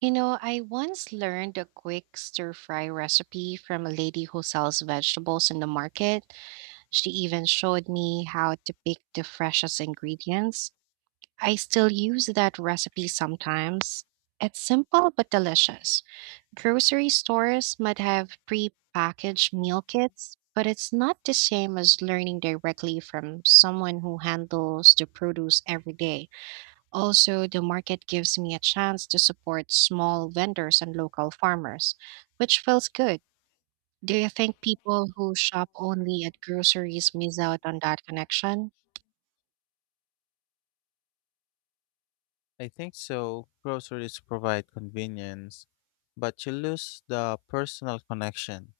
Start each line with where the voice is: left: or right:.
right: You know, I once learned a quick stir fry recipe from a lady who sells vegetables in the market. She even showed me how to pick the freshest ingredients. I still use that recipe sometimes. It's simple but delicious. Grocery stores might have pre-packaged meal kits, but it's not the same as learning directly from someone who handles the produce every day. Also, the market gives me a chance to support small vendors and local farmers, which feels good. Do you think people who shop only at groceries miss out on that connection?
left: I think so. Groceries provide convenience, but you lose the personal connection.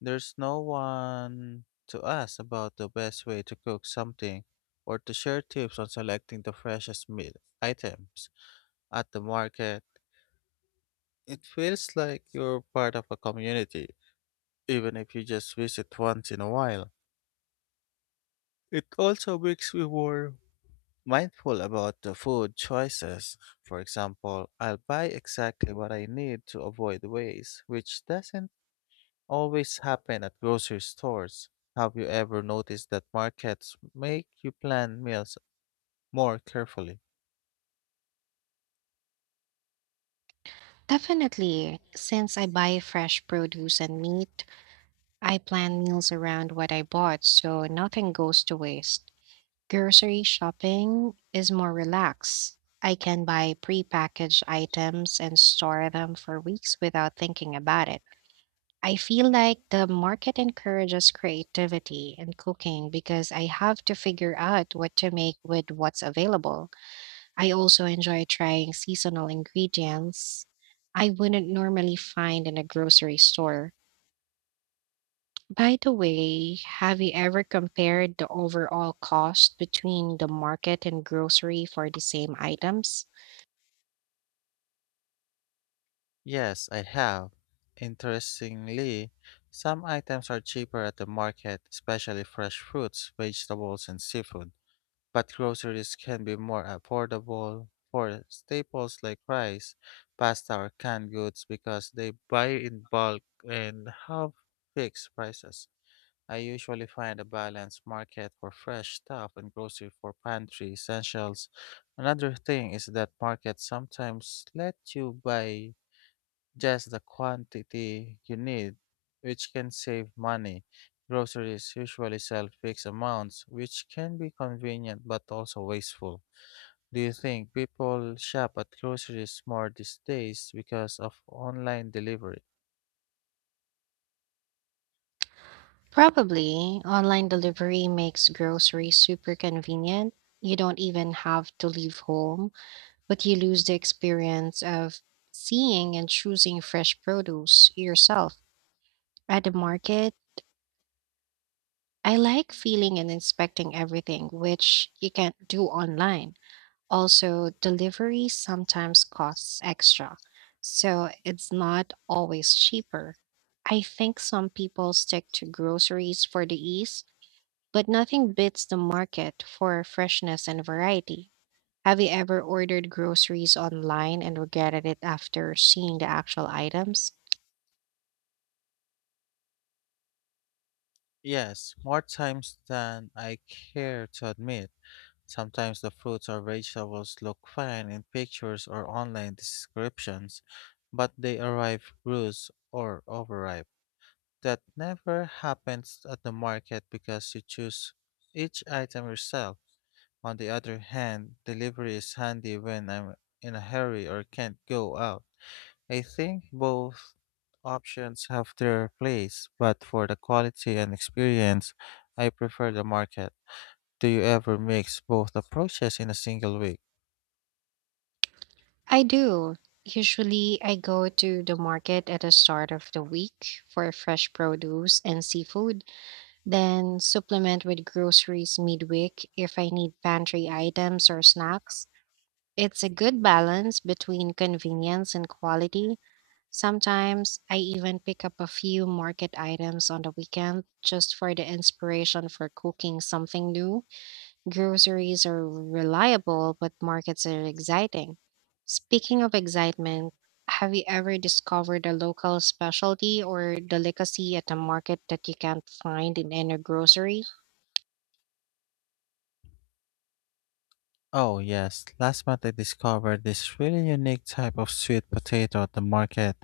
left: There's no one to ask about the best way to cook something or to share tips on selecting the freshest meal items at the market. It feels like you're part of a community, even if you just visit once in a while. It also makes me more mindful about the food choices. For example, I'll buy exactly what I need to avoid waste, which doesn't always happen at grocery stores. Have you ever noticed that markets make you plan meals more carefully?
right: Definitely. Since I buy fresh produce and meat, I plan meals around what I bought so nothing goes to waste. Grocery shopping is more relaxed. I can buy prepackaged items and store them for weeks without thinking about it. I feel like the market encourages creativity in cooking because I have to figure out what to make with what's available. I also enjoy trying seasonal ingredients I wouldn't normally find in a grocery store. By the way, have you ever compared the overall cost between the market and grocery for the same items?
left: Yes, I have. Interestingly, some items are cheaper at the market, especially fresh fruits, vegetables, and seafood. But groceries can be more affordable for staples like rice, pasta, or canned goods because they buy in bulk and have fixed prices. I usually find a balanced market for fresh stuff and grocery for pantry essentials. Another thing is that markets sometimes let you buy just the quantity you need, which can save money. Groceries usually sell fixed amounts, which can be convenient but also wasteful. Do you think people shop at groceries more these days because of online delivery?
right: Probably. Online delivery makes groceries super convenient. You don't even have to leave home but you lose the experience of seeing and choosing fresh produce yourself. At the market, I like feeling and inspecting everything, which you can't do online. Also, delivery sometimes costs extra, so it's not always cheaper. I think some people stick to groceries for the ease, but nothing beats the market for freshness and variety. Have you ever ordered groceries online and regretted it after seeing the actual items?
left: Yes, more times than I care to admit. Sometimes the fruits or vegetables look fine in pictures or online descriptions, but they arrive bruised or overripe. That never happens at the market because you choose each item yourself. On the other hand, delivery is handy when I'm in a hurry or can't go out. I think both options have their place, but for the quality and experience, I prefer the market. Do you ever mix both approaches in a single week?
right: I do. Usually, I go to the market at the start of the week for fresh produce and seafood, then supplement with groceries midweek if I need pantry items or snacks. It's a good balance between convenience and quality. Sometimes I even pick up a few market items on the weekend just for the inspiration for cooking something new. Groceries are reliable, but markets are exciting. Speaking of excitement, have you ever discovered a local specialty or delicacy at a market that you can't find in any grocery?
left: Oh, yes. Last month I discovered this really unique type of sweet potato at the market.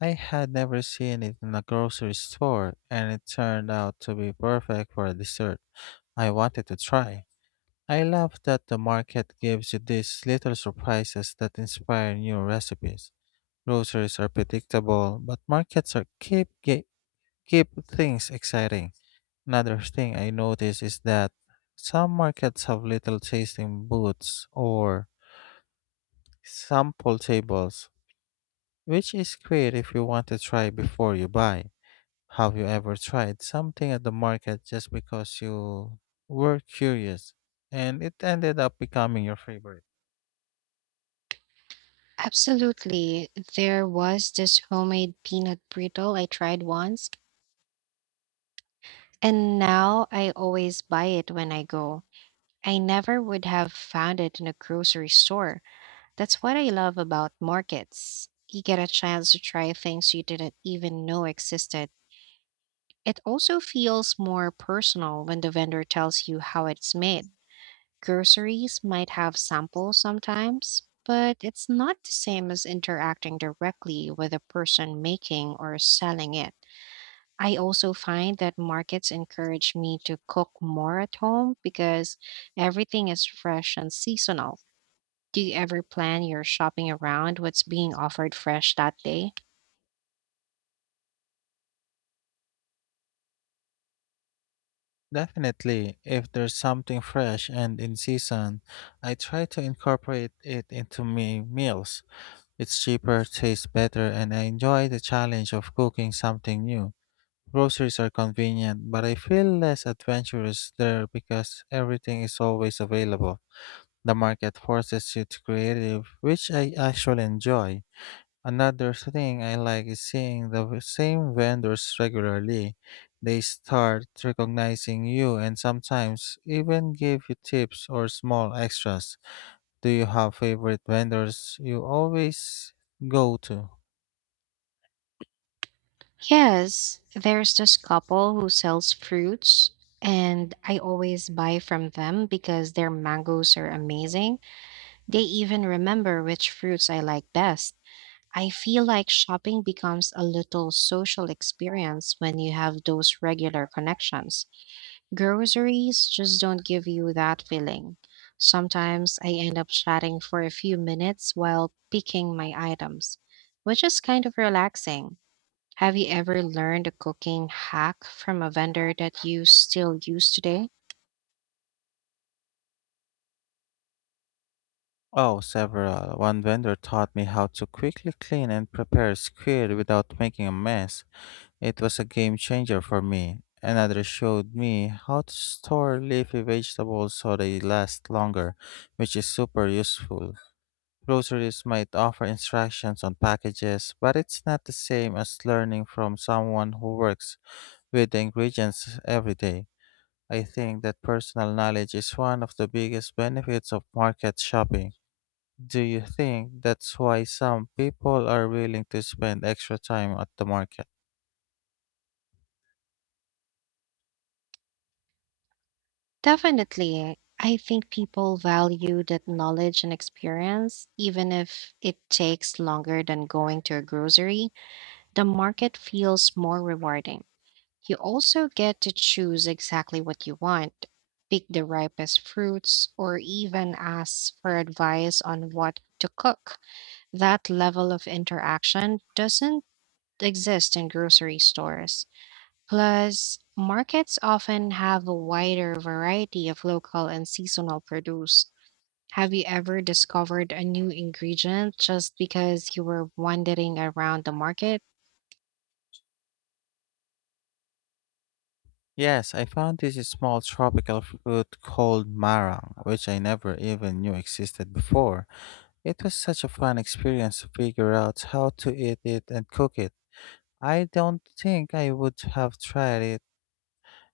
left: I had never seen it in a grocery store, and it turned out to be perfect for a dessert I wanted to try. I love that the market gives you these little surprises that inspire new recipes. Groceries are predictable, but markets are keep things exciting. Another thing I notice is that some markets have little tasting booths or sample tables, which is great if you want to try before you buy. Have you ever tried something at the market just because you were curious and it ended up becoming your favorite?
right: Absolutely. There was this homemade peanut brittle I tried once, and now I always buy it when I go. I never would have found it in a grocery store. That's what I love about markets. You get a chance to try things you didn't even know existed. It also feels more personal when the vendor tells you how it's made. Groceries might have samples sometimes, but it's not the same as interacting directly with the person making or selling it. I also find that markets encourage me to cook more at home because everything is fresh and seasonal. Do you ever plan your shopping around what's being offered fresh that day?
left: Definitely, if there's something fresh and in season, I try to incorporate it into my meals. It's cheaper, tastes better, and I enjoy the challenge of cooking something new. Groceries are convenient, but I feel less adventurous there because everything is always available. The market forces you to creative, which I actually enjoy. Another thing I like is seeing the same vendors regularly. They start recognizing you and sometimes even give you tips or small extras. Do you have favorite vendors you always go to?
right: Yes, there's this couple who sells fruits, and I always buy from them because their mangoes are amazing. They even remember which fruits I like best. I feel like shopping becomes a little social experience when you have those regular connections. Groceries just don't give you that feeling. Sometimes I end up chatting for a few minutes while picking my items, which is kind of relaxing. Have you ever learned a cooking hack from a vendor that you still use today?
left: Oh, several. One vendor taught me how to quickly clean and prepare squid without making a mess. It was a game changer for me. Another showed me how to store leafy vegetables so they last longer, which is super useful. Groceries might offer instructions on packages, but it's not the same as learning from someone who works with the ingredients every day. I think that personal knowledge is one of the biggest benefits of market shopping. Do you think that's why some people are willing to spend extra time at the market?
right: Definitely. I think people value that knowledge and experience, even if it takes longer than going to a grocery. The market feels more rewarding. You also get to choose exactly what you want, pick the ripest fruits, or even ask for advice on what to cook. That level of interaction doesn't exist in grocery stores. Plus, markets often have a wider variety of local and seasonal produce. Have you ever discovered a new ingredient just because you were wandering around the market?
left: Yes, I found this small tropical fruit called marang, which I never even knew existed before. It was such a fun experience to figure out how to eat it and cook it. I don't think I would have tried it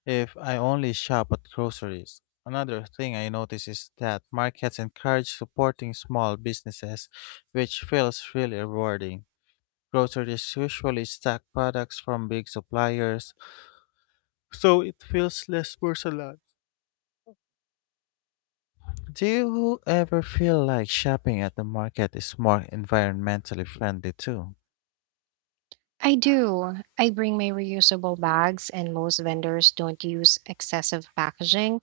left: if I only shop at groceries. Another thing I notice is that markets encourage supporting small businesses, which feels really rewarding. Groceries usually stack products from big suppliers, so it feels less personal. Do you ever feel like shopping at the market is more environmentally friendly too?
right: I do. I bring my reusable bags, and most vendors don't use excessive packaging,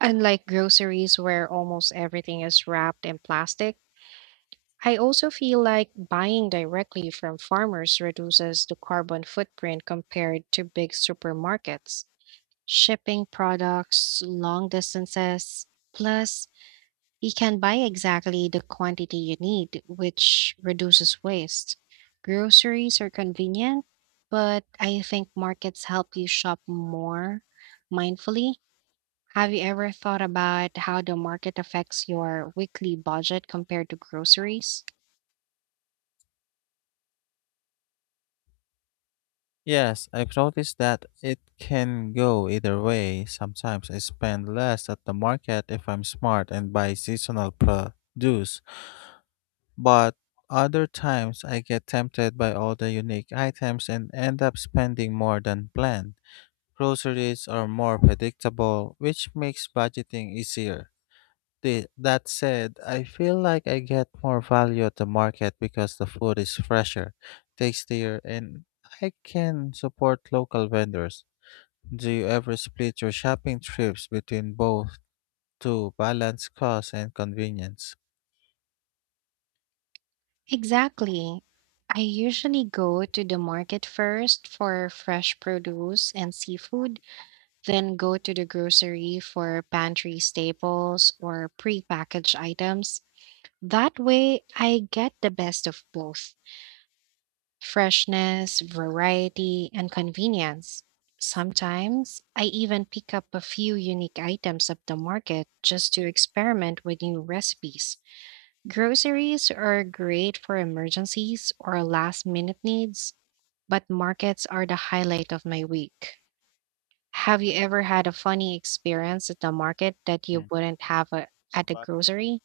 right: unlike groceries where almost everything is wrapped in plastic. I also feel like buying directly from farmers reduces the carbon footprint compared to big supermarkets. Shipping products long distances, plus you can buy exactly the quantity you need, which reduces waste. Groceries are convenient, but I think markets help you shop more mindfully. Have you ever thought about how the market affects your weekly budget compared to groceries?
left: Yes, I've noticed that it can go either way. Sometimes I spend less at the market if I'm smart and buy seasonal produce, but other times I get tempted by all the unique items and end up spending more than planned. Groceries are more predictable, which makes budgeting easier. That said, I feel like I get more value at the market because the food is fresher, tastier, and I can support local vendors. Do you ever split your shopping trips between both to balance cost and convenience?
right: Exactly. I usually go to the market first for fresh produce and seafood, then go to the grocery for pantry staples or prepackaged items. That way, I get the best of both freshness, variety, and convenience. Sometimes I even pick up a few unique items at the market just to experiment with new recipes. Groceries are great for emergencies or last minute needs, but markets are the highlight of my week. Have you ever had a funny experience at the market that
left: Hmm.
right: you wouldn't have at the
left: But
right: grocery?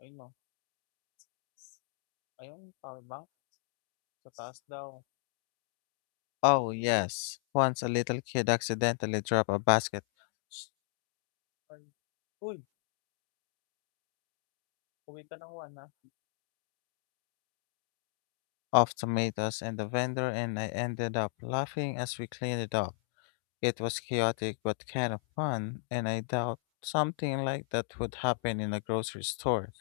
left: ayun no, ayun tawag ba? Sa taas daw. Oh, yes. Once a little kid accidentally dropped a basket. Shh, ay. Uy, uwi ka ng one of tomatoes and the vendor, and I ended up laughing as we cleaned it up. It was chaotic but kind of fun, and I doubt something like that would happen in a grocery store.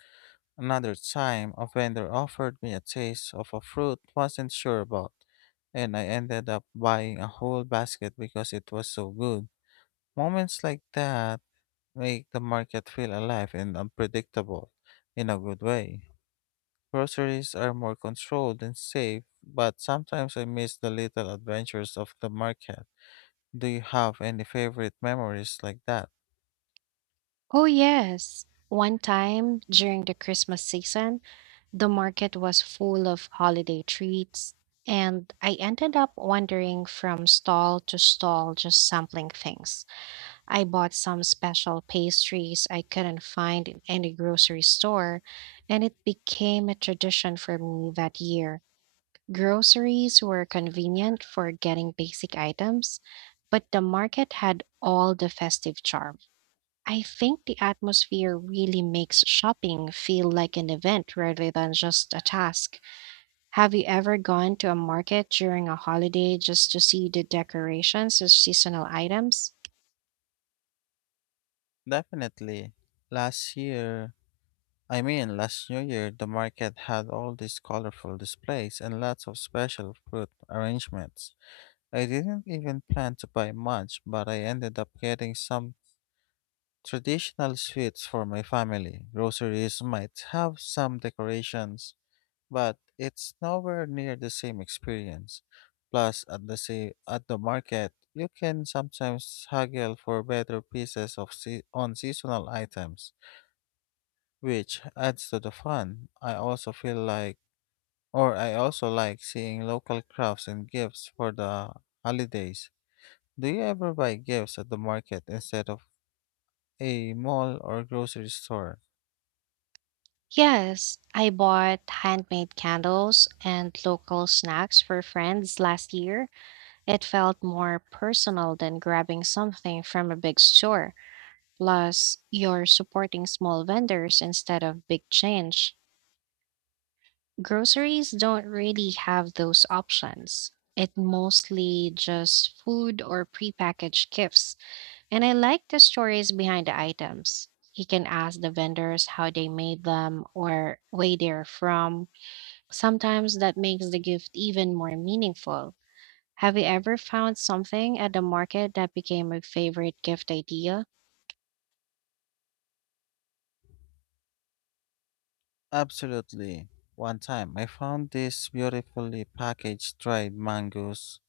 left: Another time, a vendor offered me a taste of a fruit I wasn't sure about, and I ended up buying a whole basket because it was so good. Moments like that make the market feel alive and unpredictable in a good way. Groceries are more controlled and safe, but sometimes I miss the little adventures of the market. Do you have any favorite memories like that?
right: Oh, yes. One time during the Christmas season, the market was full of holiday treats, and I ended up wandering from stall to stall just sampling things. I bought some special pastries I couldn't find in any grocery store, and it became a tradition for me that year. Groceries were convenient for getting basic items, but the market had all the festive charm. I think the atmosphere really makes shopping feel like an event rather than just a task. Have you ever gone to a market during a holiday just to see the decorations of seasonal items?
left: Definitely. Last year, I mean, last New Year, the market had all these colorful displays and lots of special fruit arrangements. I didn't even plan to buy much, but I ended up getting some traditional sweets for my family. Groceries might have some decorations but it's nowhere near the same experience. Plus, at the market, you can sometimes haggle for better pieces on seasonal items, which adds to the fun. I also feel like, or I also like seeing local crafts and gifts for the holidays. Do you ever buy gifts at the market instead of a mall or grocery store?
right: Yes, I bought handmade candles and local snacks for friends last year. It felt more personal than grabbing something from a big store. Plus, you're supporting small vendors instead of big change. Groceries don't really have those options. It mostly just food or prepackaged gifts. And I like the stories behind the items. You can ask the vendors how they made them or where they're from. Sometimes that makes the gift even more meaningful. Have you ever found something at the market that became a favorite gift idea?
left: Absolutely. One time, I found these beautifully packaged dried mangoes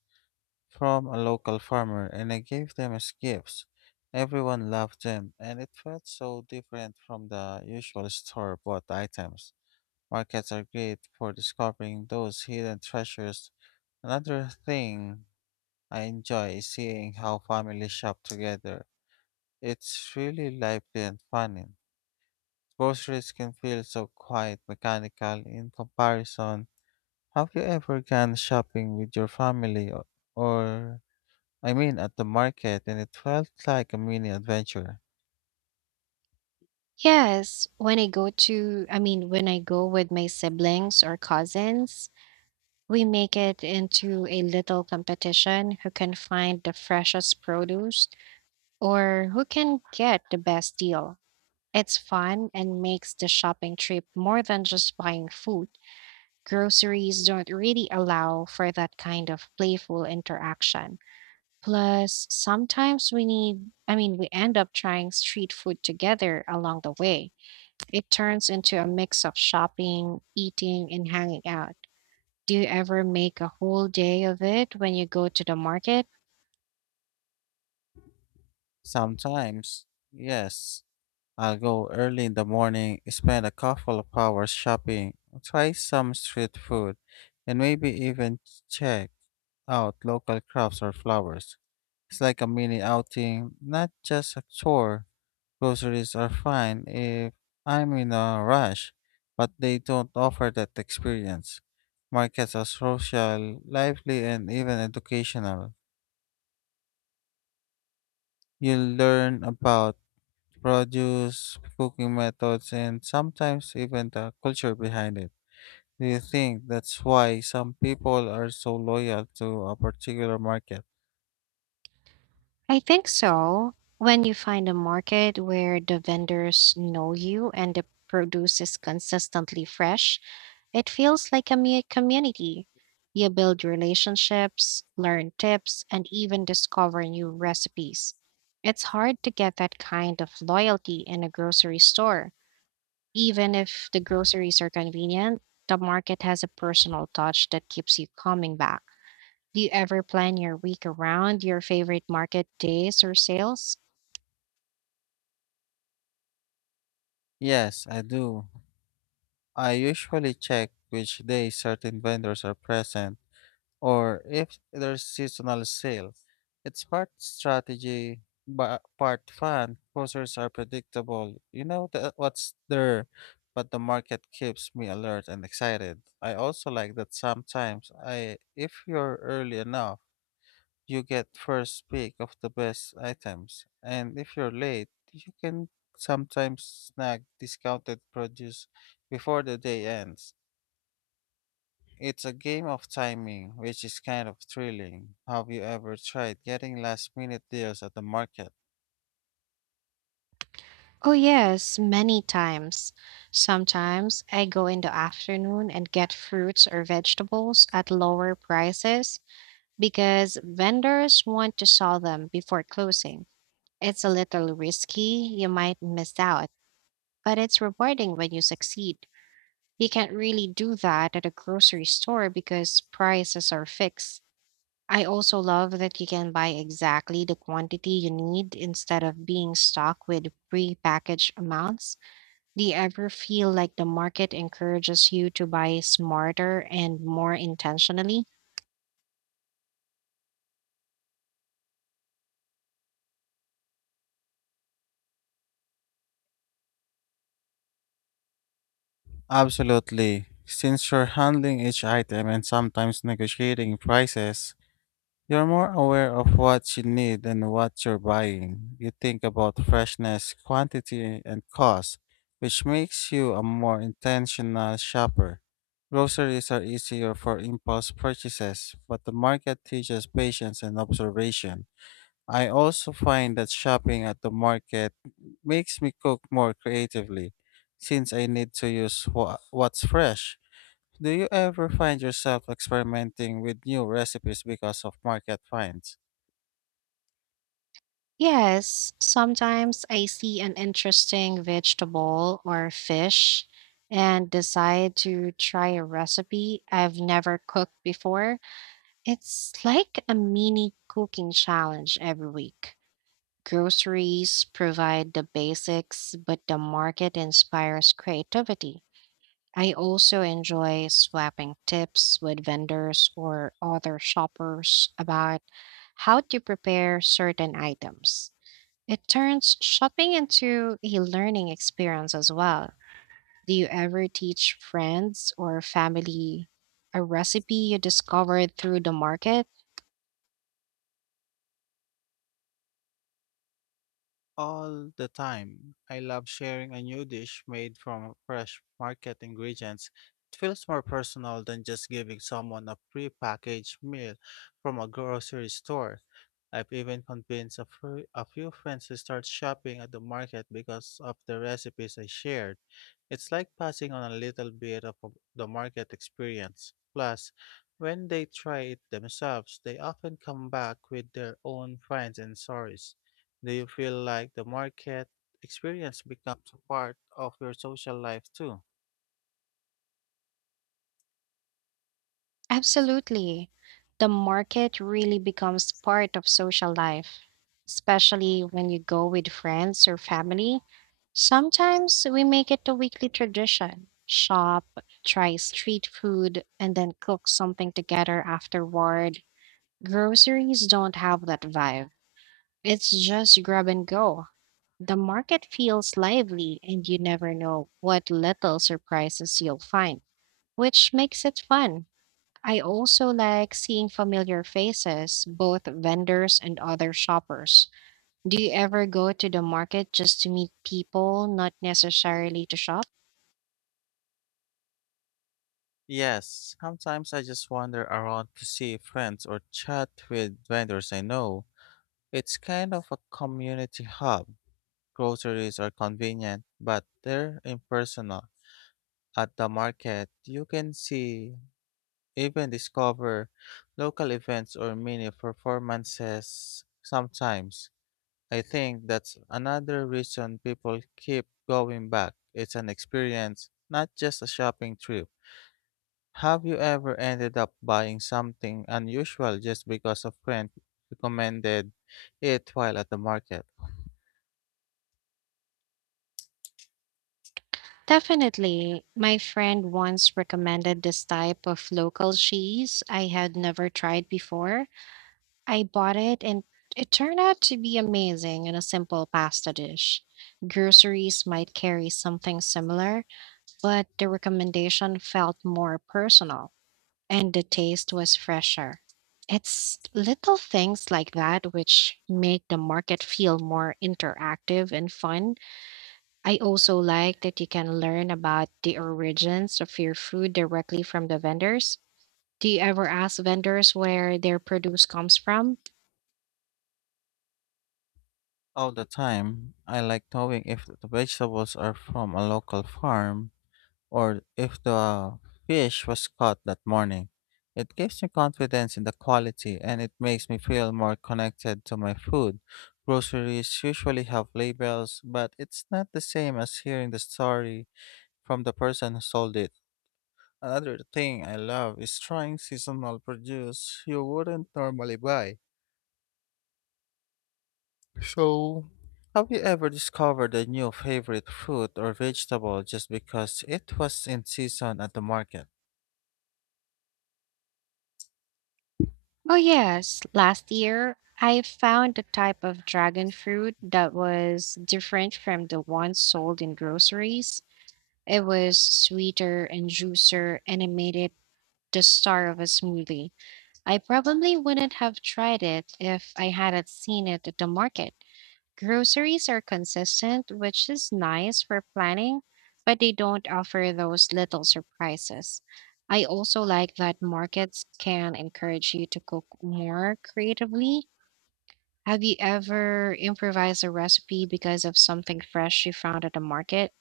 left: from a local farmer, and I gave them as gifts. Everyone loved them, and it felt so different from the usual store bought items. Markets are great for discovering those hidden treasures. Another thing I enjoy is seeing how families shop together. It's really lively and funny. Groceries can feel so quiet, mechanical in comparison. Have you ever gone shopping with your family or, I mean, at the market, and it felt like a mini adventure.
right: Yes, when I go to, I mean, when I go with my siblings or cousins, we make it into a little competition who can find the freshest produce or who can get the best deal. It's fun and makes the shopping trip more than just buying food. Groceries don't really allow for that kind of playful interaction. Plus, sometimes we end up trying street food together along the way. It turns into a mix of shopping, eating, and hanging out. Do you ever make a whole day of it when you go to the market?
left: Sometimes, yes, I'll go early in the morning, spend a couple of hours shopping, try some street food, and maybe even check out local crops or flowers. It's like a mini outing, not just a chore. Groceries are fine if I'm in a rush, but they don't offer that experience. Markets are social, lively, and even educational. You'll learn about produce, cooking methods, and sometimes even the culture behind it. Do you think that's why some people are so loyal to a particular market?
right: I think so. When you find a market where the vendors know you and the produce is consistently fresh, it feels like a community. You build relationships, learn tips, and even discover new recipes. It's hard to get that kind of loyalty in a grocery store. Even if the groceries are convenient, the market has a personal touch that keeps you coming back. Do you ever plan your week around your favorite market days or sales?
left: Yes, I do. I usually check which days certain vendors are present or if there's seasonal sale. It's part strategy, but part fun. Closers are predictable. You know the, what's there, but the market keeps me alert and excited. I also like that sometimes I, if you're early enough, you get first pick of the best items, and if you're late, you can sometimes snag discounted produce before the day ends. It's a game of timing, which is kind of thrilling. Have you ever tried getting last minute deals at the market?
right: Oh, yes, many times. Sometimes I go in the afternoon and get fruits or vegetables at lower prices because vendors want to sell them before closing. It's a little risky, you might miss out, but it's rewarding when you succeed. You can't really do that at a grocery store because prices are fixed. I also love that you can buy exactly the quantity you need instead of being stuck with pre-packaged amounts. Do you ever feel like the market encourages you to buy smarter and more intentionally?
left: Absolutely. Since you're handling each item and sometimes negotiating prices, you're more aware of what you need and what you're buying. You think about freshness, quantity, and cost, which makes you a more intentional shopper. Groceries are easier for impulse purchases, but the market teaches patience and observation. I also find that shopping at the market makes me cook more creatively since I need to use what's fresh. Do you ever find yourself experimenting with new recipes because of market finds?
right: Yes, sometimes I see an interesting vegetable or fish and decide to try a recipe I've never cooked before. It's like a mini cooking challenge every week. Groceries provide the basics, but the market inspires creativity. I also enjoy swapping tips with vendors or other shoppers about how to prepare certain items. It turns shopping into a learning experience as well. Do you ever teach friends or family a recipe you discovered through the market?
left: All the time. I love sharing a new dish made from fresh market ingredients. It feels more personal than just giving someone a prepackaged meal from a grocery store. I've even convinced a few friends to start shopping at the market because of the recipes I shared. It's like passing on a little bit of the market experience. Plus, when they try it themselves, they often come back with their own finds and stories. Do you feel like the market experience becomes a part of your social life too?
right: Absolutely. The market really becomes part of social life, especially when you go with friends or family. Sometimes we make it a weekly tradition shop, try street food, and then cook something together afterward. Groceries don't have that vibe. It's just grab and go. The market feels lively, and you never know what little surprises you'll find, which makes it fun. I also like seeing familiar faces, both vendors and other shoppers. Do you ever go to the market just to meet people, not necessarily to shop?
left: Yes, sometimes I just wander around to see friends or chat with vendors I know. It's kind of a community hub. Groceries are convenient, but they're impersonal. At the market, you can see, even discover local events or mini performances sometimes. I think that's another reason people keep going back. It's an experience, not just a shopping trip. Have you ever ended up buying something unusual just because a friend recommended it while at the market?
right: Definitely. My friend once recommended this type of local cheese I had never tried before. I bought it and it turned out to be amazing in a simple pasta dish. Groceries might carry something similar, but the recommendation felt more personal, and the taste was fresher. It's little things like that which make the market feel more interactive and fun. I also like that you can learn about the origins of your food directly from the vendors. Do you ever ask vendors where their produce comes from?
left: All the time, I like knowing if the vegetables are from a local farm or if the fish was caught that morning. It gives me confidence in the quality and it makes me feel more connected to my food. Groceries usually have labels, but it's not the same as hearing the story from the person who sold it. Another thing I love is trying seasonal produce you wouldn't normally buy. So, have you ever discovered a new favorite fruit or vegetable just because it was in season at the market?
right: Oh, yes. Last year, I found a type of dragon fruit that was different from the ones sold in groceries. It was sweeter and juicier, and it made it the star of a smoothie. I probably wouldn't have tried it if I hadn't seen it at the market. Groceries are consistent, which is nice for planning, but they don't offer those little surprises. I also like that markets can encourage you to cook more creatively. Have you ever improvised a recipe because of something fresh you found at the market?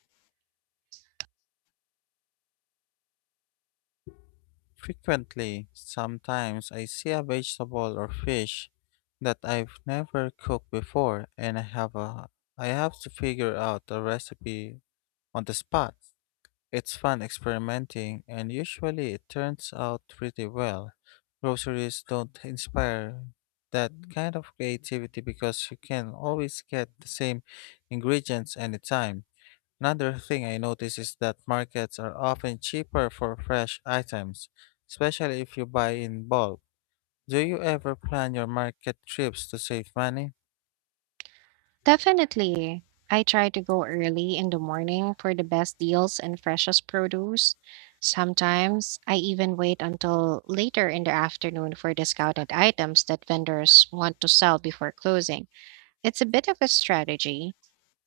left: Frequently, sometimes I see a vegetable or fish that I've never cooked before and I have a I have to figure out a recipe on the spot. It's fun experimenting and usually it turns out pretty well. Groceries don't inspire that kind of creativity because you can always get the same ingredients anytime. Another thing I notice is that markets are often cheaper for fresh items, especially if you buy in bulk. Do you ever plan your market trips to save money?
right: Definitely. I try to go early in the morning for the best deals and freshest produce. Sometimes I even wait until later in the afternoon for discounted items that vendors want to sell before closing. It's a bit of a strategy,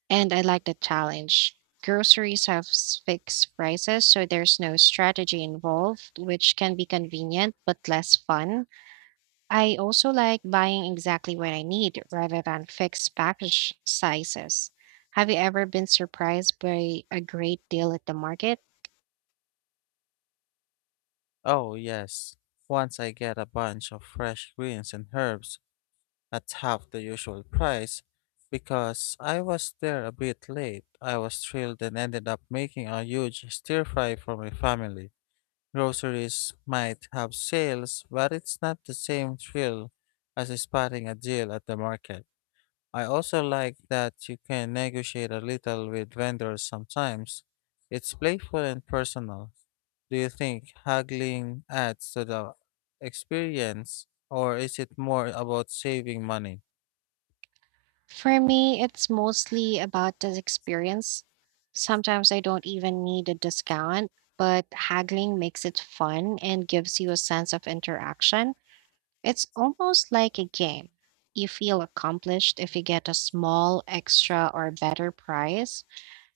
right: and I like the challenge. Groceries have fixed prices, so there's no strategy involved, which can be convenient but less fun. I also like buying exactly what I need rather than fixed package sizes. Have you ever been surprised by a great deal at the market?
left: Oh, yes. Once I get a bunch of fresh greens and herbs at half the usual price, because I was there a bit late, I was thrilled and ended up making a huge stir fry for my family. Groceries might have sales, but it's not the same thrill as spotting a deal at the market. I also like that you can negotiate a little with vendors sometimes. It's playful and personal. Do you think haggling adds to the experience, or is it more about saving money?
right: For me, it's mostly about the experience. Sometimes I don't even need a discount, but haggling makes it fun and gives you a sense of interaction. It's almost like a game. You feel accomplished if you get a small, extra, or better price.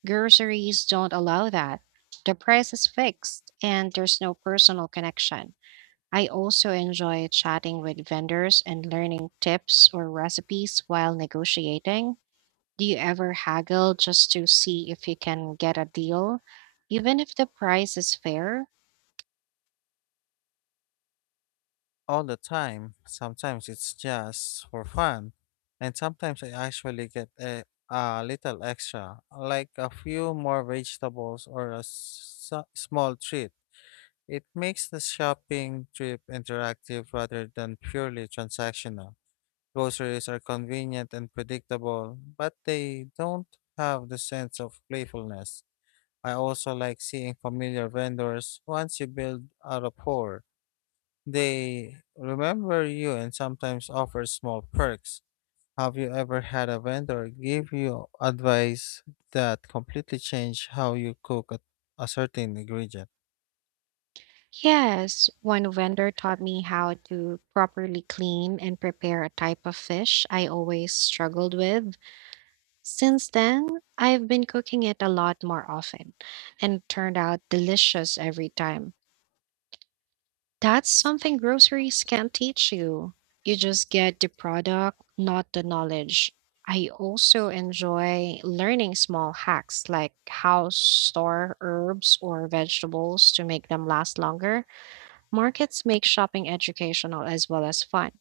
right: Groceries don't allow that. The price is fixed and there's no personal connection. I also enjoy chatting with vendors and learning tips or recipes while negotiating. Do you ever haggle just to see if you can get a deal, even if the price is fair?
left: All the time. Sometimes it's just for fun, and sometimes I actually get a little extra, like a few more vegetables or a small treat. It makes the shopping trip interactive rather than purely transactional. Groceries are convenient and predictable, but they don't have the sense of playfulness. I also like seeing familiar vendors once you build a rapport. They remember you and sometimes offer small perks. Have you ever had a vendor give you advice that completely changed how you cook a certain ingredient?
right: Yes, one vendor taught me how to properly clean and prepare a type of fish I always struggled with. Since then, I've been cooking it a lot more often and it turned out delicious every time. That's something groceries can't teach you. You just get the product, not the knowledge. I also enjoy learning small hacks like how store herbs or vegetables to make them last longer. Markets make shopping educational as well as fun.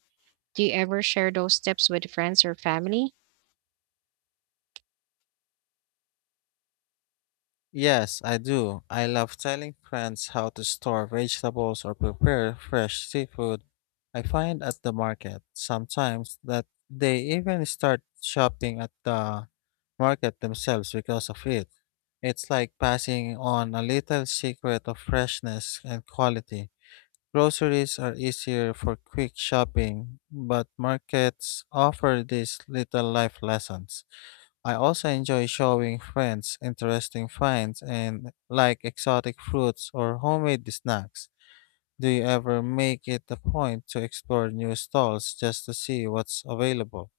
right: Do you ever share those tips with friends or family?
left: Yes, I do. I love telling friends how to store vegetables or prepare fresh seafood I find at the market. Sometimes that they even start shopping at the market themselves because of it. It's like passing on a little secret of freshness and quality. Groceries are easier for quick shopping, but markets offer these little life lessons. I also enjoy showing friends interesting finds and like exotic fruits or homemade snacks. Do you ever make it a point to explore new stalls just to see what's available?